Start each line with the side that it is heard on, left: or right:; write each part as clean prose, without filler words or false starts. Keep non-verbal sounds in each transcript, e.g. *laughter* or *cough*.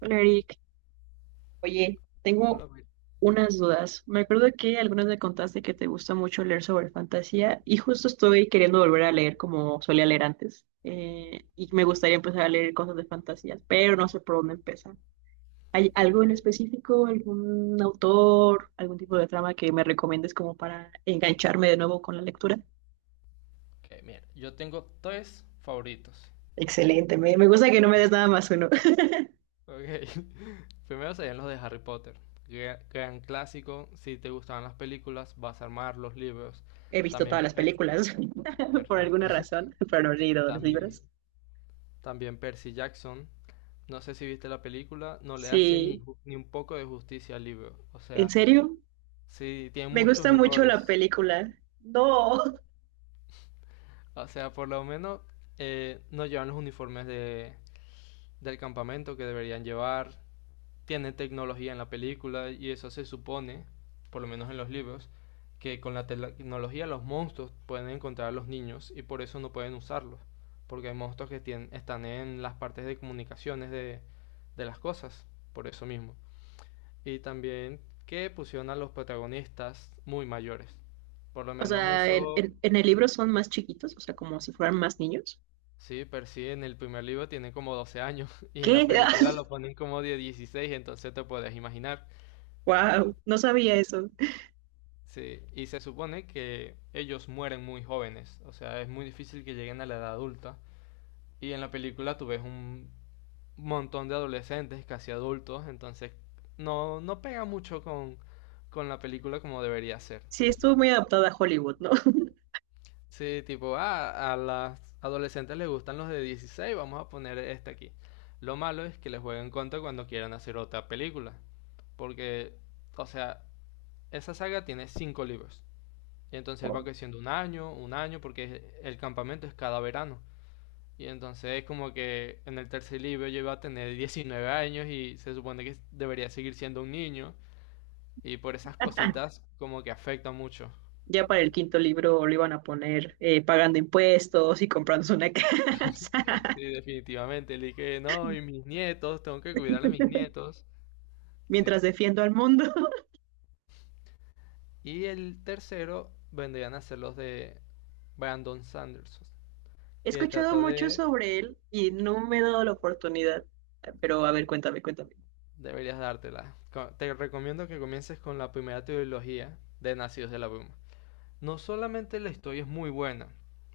right: Hola Eric, oye,
left: A la
right: tengo
left: vez.
right: unas dudas. Me acuerdo que algunas me contaste que te gusta mucho leer sobre fantasía y justo estoy queriendo volver a leer como solía leer antes. Y me gustaría empezar a leer cosas de fantasía, pero no sé por dónde empezar. ¿Hay
left: Ok,
right: algo en específico, algún autor, algún tipo de trama que me recomiendes como para engancharme de nuevo con la lectura?
left: ok, mira, yo tengo tres favoritos.
right: Excelente, me gusta que no me des nada más uno. *laughs*
left: Ok, *laughs* primero serían los de Harry Potter. Gran, gran clásico, si te gustaban las películas, vas a armar los libros.
right: He visto
left: También,
right: todas las películas *laughs* por
left: Perfecto.
right: alguna razón, pero no he
left: *laughs*
right: leído los
left: También,
right: libros.
left: también Percy Jackson. No sé si viste la película, no le hace ni,
right: Sí,
left: ju- ni un poco de justicia al libro. O
right: ¿en
left: sea,
right: serio?
left: sí, tiene
right: Me
left: muchos
right: gusta mucho la
left: errores.
right: película. No.
left: O sea, por lo menos no llevan los uniformes del campamento que deberían llevar. Tiene tecnología en la película y eso se supone, por lo menos en los libros, que con la tecnología los monstruos pueden encontrar a los niños y por eso no pueden usarlos, porque hay monstruos que tienen, están en las partes de comunicaciones de las cosas, por eso mismo. Y también que pusieron a los protagonistas muy mayores, por lo
right: O
left: menos
right: sea, en,
left: eso.
right: en- en el libro son más chiquitos, o sea, como si fueran más niños.
left: Sí, percibe en el primer libro tiene como 12 años *laughs* y en la
right: ¿Qué? *laughs*
left: película lo ponen como de 16, entonces te puedes imaginar.
right: Wow, no sabía eso.
left: Sí, y se supone que ellos mueren muy jóvenes, o sea, es muy difícil que lleguen a la edad adulta. Y en la película tú ves un montón de adolescentes, casi adultos, entonces no, no pega mucho con la película como debería ser.
right: Sí, estuvo muy adaptada a Hollywood, ¿no? *laughs*
left: Sí, tipo, ah, a las adolescentes les gustan los de 16, vamos a poner este aquí. Lo malo es que les jueguen contra cuando quieran hacer otra película, porque, o sea, esa saga tiene cinco libros. Y entonces él va
right: O
left: creciendo un año, porque el campamento es cada verano. Y entonces es como que en el tercer libro yo iba a tener 19 años y se supone que debería seguir siendo un niño. Y por esas cositas como que afecta mucho.
right: ya para el quinto libro lo iban a poner pagando impuestos y comprándose una *laughs* casa
left: Sí, definitivamente. El que no, y mis nietos, tengo que cuidar a mis nietos. Sí.
right: mientras defiendo al mundo. *laughs*
left: Y el tercero vendrían a ser los de Brandon Sanderson,
right: He
left: que
right: escuchado
left: trata
right: mucho
left: de.
right: sobre él y no me he dado la oportunidad. Pero a ver, cuéntame, cuéntame.
left: Deberías dártela. Te recomiendo que comiences con la primera trilogía de Nacidos de la Bruma. No solamente la historia es muy buena,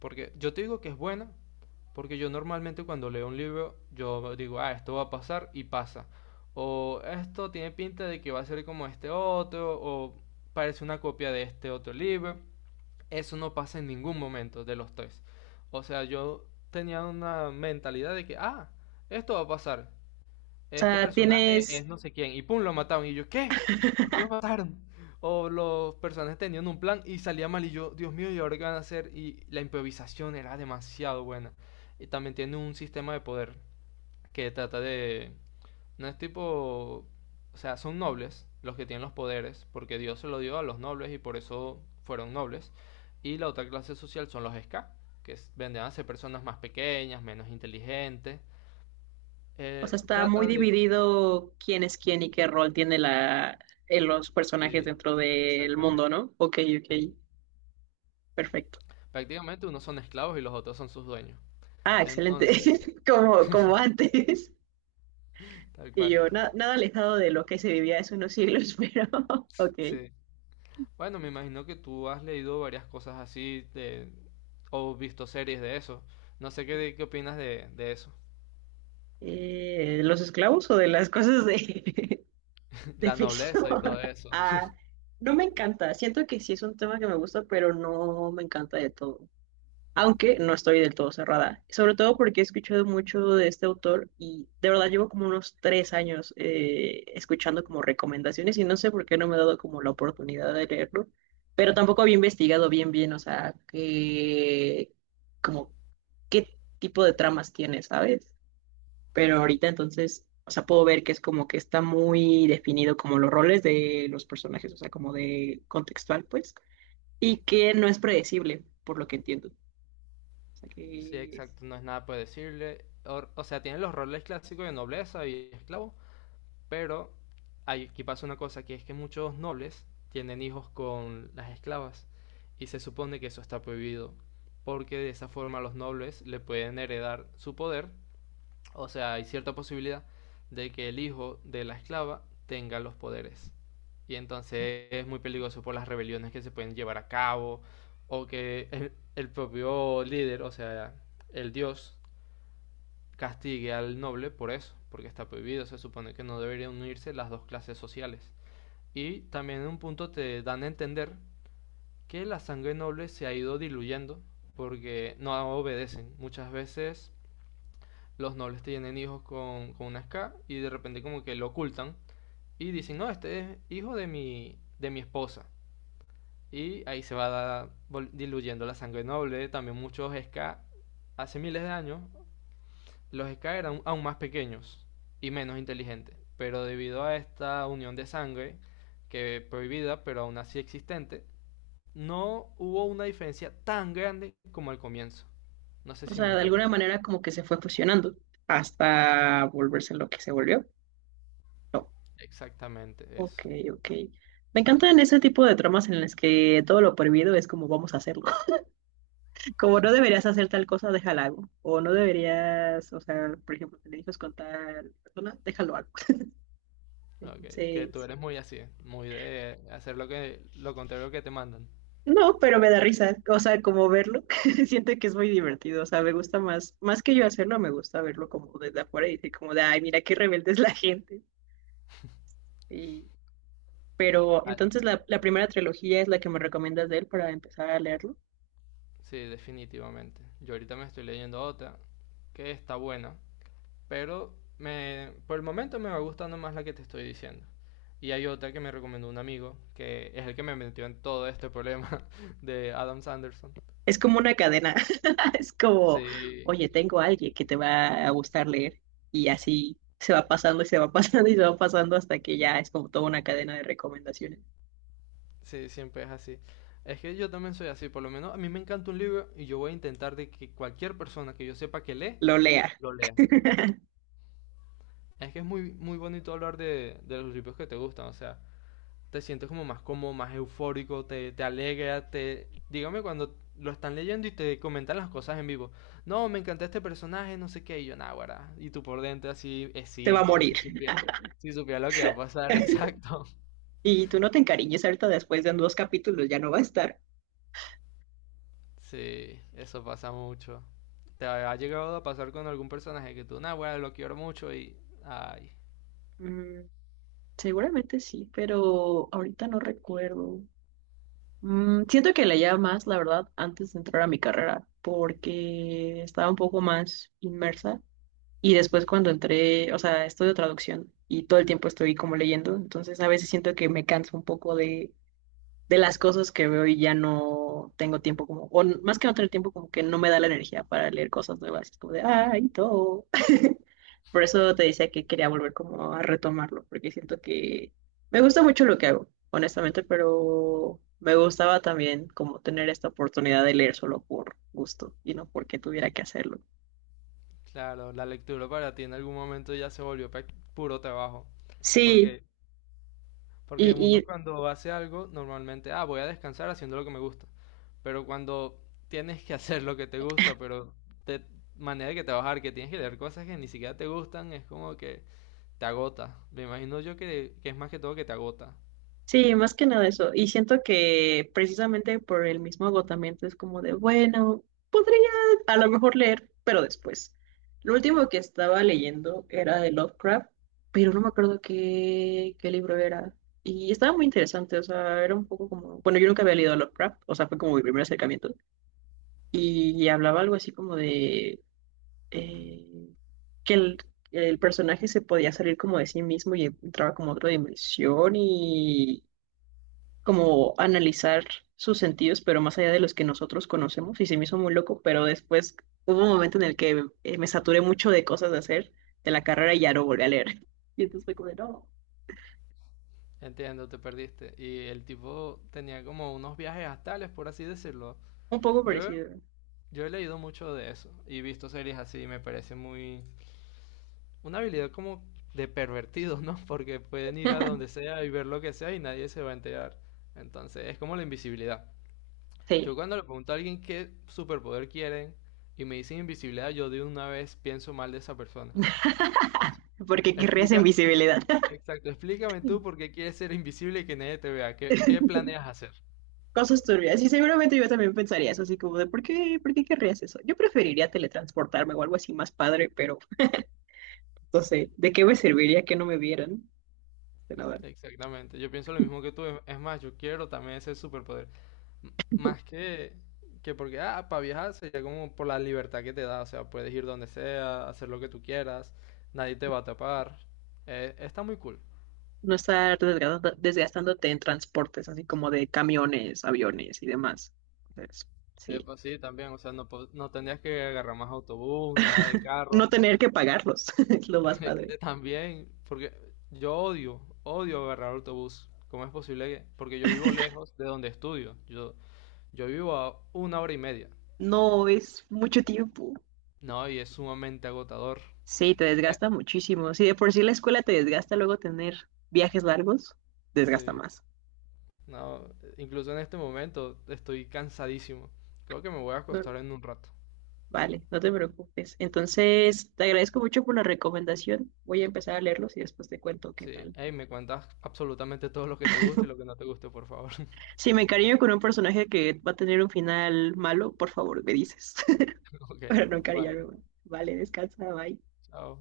left: porque yo te digo que es buena, porque yo normalmente cuando leo un libro, yo digo, ah, esto va a pasar y pasa. O esto tiene pinta de que va a ser como este otro, o parece una copia de este otro libro. Eso no pasa en ningún momento de los tres. O sea, yo tenía una mentalidad de que, ah, esto va a pasar
right: O
left: este
right: sea,
left: personaje es
right: ¿tienes?
left: no sé quién, y pum, lo mataron. Y yo, ¿qué? ¿Por qué
right: *laughs*
left: lo mataron? O los personajes tenían un plan y salía mal, y yo, Dios mío, ¿y ahora qué van a hacer? Y la improvisación era demasiado buena. Y también tiene un sistema de poder que trata de. No es tipo. O sea, son nobles los que tienen los poderes, porque Dios se lo dio a los nobles y por eso fueron nobles. Y la otra clase social son los ska que vendrían a ser personas más pequeñas, menos inteligentes.
right: O
left: Eh,
right: sea, está muy
left: trata de.
right: dividido quién es quién y qué rol tiene los personajes
left: Sí,
right: dentro del
left: exactamente.
right: mundo, ¿no? Ok, ok, perfecto.
left: Prácticamente unos son esclavos y los otros son sus dueños.
right: Ah, excelente.
left: Entonces,
right: *laughs* Como, como antes.
left: tal
right: Y
left: cual.
right: yo, nada alejado de lo que se vivía hace unos siglos, *laughs* pero ok.
left: Sí. Bueno, me imagino que tú has leído varias cosas así o visto series de eso. No sé qué opinas de eso.
right: ¿Los esclavos o de las cosas de, *laughs*
left: *laughs*
right: de
left: La
right: ficción?
left: nobleza y todo
right: *laughs*
left: eso.
right: Ah, no me encanta. Siento que sí es un tema que me gusta, pero no me encanta de todo. Aunque no estoy del todo cerrada, sobre todo porque he escuchado mucho de este autor y de verdad llevo como unos tres años escuchando como recomendaciones y no sé por qué no me he dado como la oportunidad de leerlo, pero tampoco había investigado bien bien, o sea, que como qué tipo de tramas tiene, ¿sabes? Pero ahorita entonces, o sea, puedo ver que es como que está muy definido como los roles de los personajes, o sea, como de contextual, pues, y que no es predecible, por lo que entiendo. O sea,
left: Sí,
right: que
left: exacto, no es nada por decirle. O sea, tienen los roles clásicos de nobleza y esclavo, pero aquí pasa una cosa, que es que muchos nobles tienen hijos con las esclavas y se supone que eso está prohibido, porque de esa forma los nobles le pueden heredar su poder, o sea, hay cierta posibilidad de que el hijo de la esclava tenga los poderes. Y entonces es muy peligroso por las rebeliones que se pueden llevar a cabo o que el propio líder, o sea, el dios, castigue al noble por eso, porque está prohibido, se supone que no deberían unirse las dos clases sociales. Y también en un punto te dan a entender que la sangre noble se ha ido diluyendo porque no obedecen. Muchas veces los nobles tienen hijos con una ska y de repente como que lo ocultan y dicen, no, este es hijo de mi esposa. Y ahí se va diluyendo la sangre noble. También muchos ska hace miles de años. Los Ska eran aún más pequeños y menos inteligentes, pero debido a esta unión de sangre, que prohibida pero aún así existente, no hubo una diferencia tan grande como al comienzo. No sé
right: o
left: si me
right: sea, de alguna
left: entiendes.
right: manera como que se fue fusionando hasta volverse lo que se volvió. No.
left: Exactamente eso.
right: Ok, ok. Me encantan ese tipo de tramas en las que todo lo prohibido es como vamos a hacerlo. *laughs* Como no deberías hacer tal cosa, déjalo hago. O no deberías, o sea, por ejemplo, te dices con tal persona, déjalo hago. *laughs*
left: Okay que tú
right: Entonces,
left: eres muy así, muy de hacer lo que lo contrario que te mandan.
right: no, pero me da risa. O sea, como verlo, *laughs* siento que es muy divertido. O sea, me gusta más, más que yo hacerlo, me gusta verlo como desde afuera y decir como de, ay, mira qué rebelde es la *laughs* gente. Y pero
left: Ah,
right: entonces la primera trilogía es la que me recomiendas de él para empezar a leerlo.
left: sí, definitivamente. Yo ahorita me estoy leyendo otra que está buena, pero por el momento me va gustando más la que te estoy diciendo. Y hay otra que me recomendó un amigo, que es el que me metió en todo este problema *laughs* de Adam Sanderson.
right: Es como una cadena. *laughs* Es como,
left: Sí,
right: oye, tengo a alguien que te va a gustar leer. Y así se va pasando y se va *laughs* pasando y se va pasando hasta que ya es como toda una cadena de recomendaciones.
left: sí, siempre es así. Es que yo también soy así, por lo menos a mí me encanta un libro y yo voy a intentar de que cualquier persona que yo sepa que lee,
right: Lo lea,
left: lo lea.
right: *laughs*
left: Es que es muy, muy bonito hablar de los libros que te gustan, o sea, te sientes como más cómodo, más eufórico, te alegra, Dígame cuando lo están leyendo y te comentan las cosas en vivo. No, me encantó este personaje, no sé qué, y yo, nah, guarda. Y tú por dentro así,
right: se va a
left: esito, si
right: morir.
left: supiera, si supiera lo que va a pasar, *laughs*
right: *laughs*
left: exacto.
right: Y tú no te encariñes ahorita después de dos capítulos, ya no va a estar.
left: Sí, eso pasa mucho. ¿Te ha llegado a pasar con algún personaje que tú, nah, guarda, lo quiero mucho? Ay,
right: Mm, seguramente sí, pero ahorita no recuerdo. Mm, siento que leía más, la verdad, antes de entrar a mi carrera, porque estaba un poco más inmersa. Y después cuando entré, o sea, estudio traducción y todo el tiempo estoy como leyendo, entonces a veces siento que me canso un poco de las cosas que veo y ya no tengo tiempo como, o más que no tener tiempo, como que no me da la energía para leer cosas nuevas. Es como de, ay, todo. Por eso te decía que quería volver como a retomarlo, porque siento que me gusta mucho lo que hago, honestamente, pero me gustaba también como tener esta oportunidad de leer solo por gusto y no porque tuviera que hacerlo.
left: claro, la lectura para ti en algún momento ya se volvió puro trabajo.
right: Sí,
left: Porque Porque
right: y,
left: uno cuando hace algo, normalmente, ah, voy a descansar haciendo lo que me gusta. Pero cuando tienes que *laughs* hacer lo que te gusta, pero de manera que trabajar, que tienes que leer cosas que ni siquiera te gustan, es como que te agota. Me imagino yo que es más que todo que te agota.
right: sí, más que nada eso. Y siento que precisamente por el mismo agotamiento es como de, bueno, podría a lo mejor leer, pero después. Lo último que estaba leyendo era de Lovecraft, pero no me acuerdo qué, qué libro era. Y estaba muy interesante, o sea, era un poco como, bueno, yo nunca había leído a Lovecraft, o sea, fue como mi primer acercamiento. Y hablaba algo así como de eh, que el, el personaje se podía salir como de sí mismo y entraba como a otra dimensión como analizar sus sentidos, pero más allá de los que nosotros conocemos, y se me hizo muy loco, pero después hubo un momento en el que me saturé mucho de cosas de hacer de la carrera y ya no volví a leer. *laughs* Y entonces fue como de, no,
left: Entiendo, te perdiste. Y el tipo tenía como unos viajes astrales, por así decirlo.
right: un poco
left: Yo,
right: parecido.
left: yo he leído mucho de eso y visto series así, me parece muy. Una habilidad como de pervertido, ¿no? *laughs* Porque pueden ir a donde sea y ver lo que sea y nadie se va a enterar. Entonces, es como la invisibilidad. Yo
right: Sí,
left: cuando le pregunto a alguien qué superpoder quieren y me dicen invisibilidad, yo de una vez pienso mal de esa persona.
right: porque querrías
left: Explica,
right: invisibilidad. *laughs*
left: exacto, explícame tú por qué quieres ser invisible y que nadie te vea. ¿Qué planeas hacer?
right: Cosas turbias, y seguramente yo también pensaría eso, así como de, por qué querrías eso? Yo preferiría teletransportarme o algo así más padre, pero no sé, ¿de qué me serviría que no me vieran? De nada.
left: Exactamente, yo pienso lo mismo que tú. Es más, yo quiero también ese superpoder. Más que porque, ah, para viajar sería como por la libertad que te da, o sea, puedes ir donde sea, hacer lo que tú quieras, nadie te va a tapar. Está muy cool.
right: No estar desgastándote en transportes, así como de camiones, aviones y demás. Entonces,
left: Eh,
right: sí.
left: pues sí, también, o sea, no, no tendrías que agarrar más autobús, nada de carro.
right: No tener que pagarlos *laughs* es lo más
left: *laughs*
right: padre.
left: También, porque yo odio, odio agarrar autobús. ¿Cómo es posible que? Porque yo vivo lejos de donde estudio. Yo vivo a una hora y media.
right: No es mucho tiempo.
left: No, y es sumamente agotador.
right: Sí, te
left: Eh,
right: desgasta muchísimo. Si de por sí la escuela te desgasta, luego tener viajes largos, desgasta
left: Sí.
right: más.
left: No, incluso en este momento estoy cansadísimo. Creo que me voy a
right: No,
left: acostar en un rato.
right: vale, no te preocupes. Entonces, te agradezco mucho por la recomendación. Voy a empezar a leerlos y después te cuento qué
left: Sí,
right: tal.
left: hey, me cuentas absolutamente todo lo que te gusta y lo que no te guste, por favor. *laughs*
right: Si me encariño con un personaje que va a tener un final malo, por favor, me dices. *laughs*
left: Ok,
right: *laughs* Para no
left: bye,
right: encariñarme más. Vale, descansa, bye.
left: chao.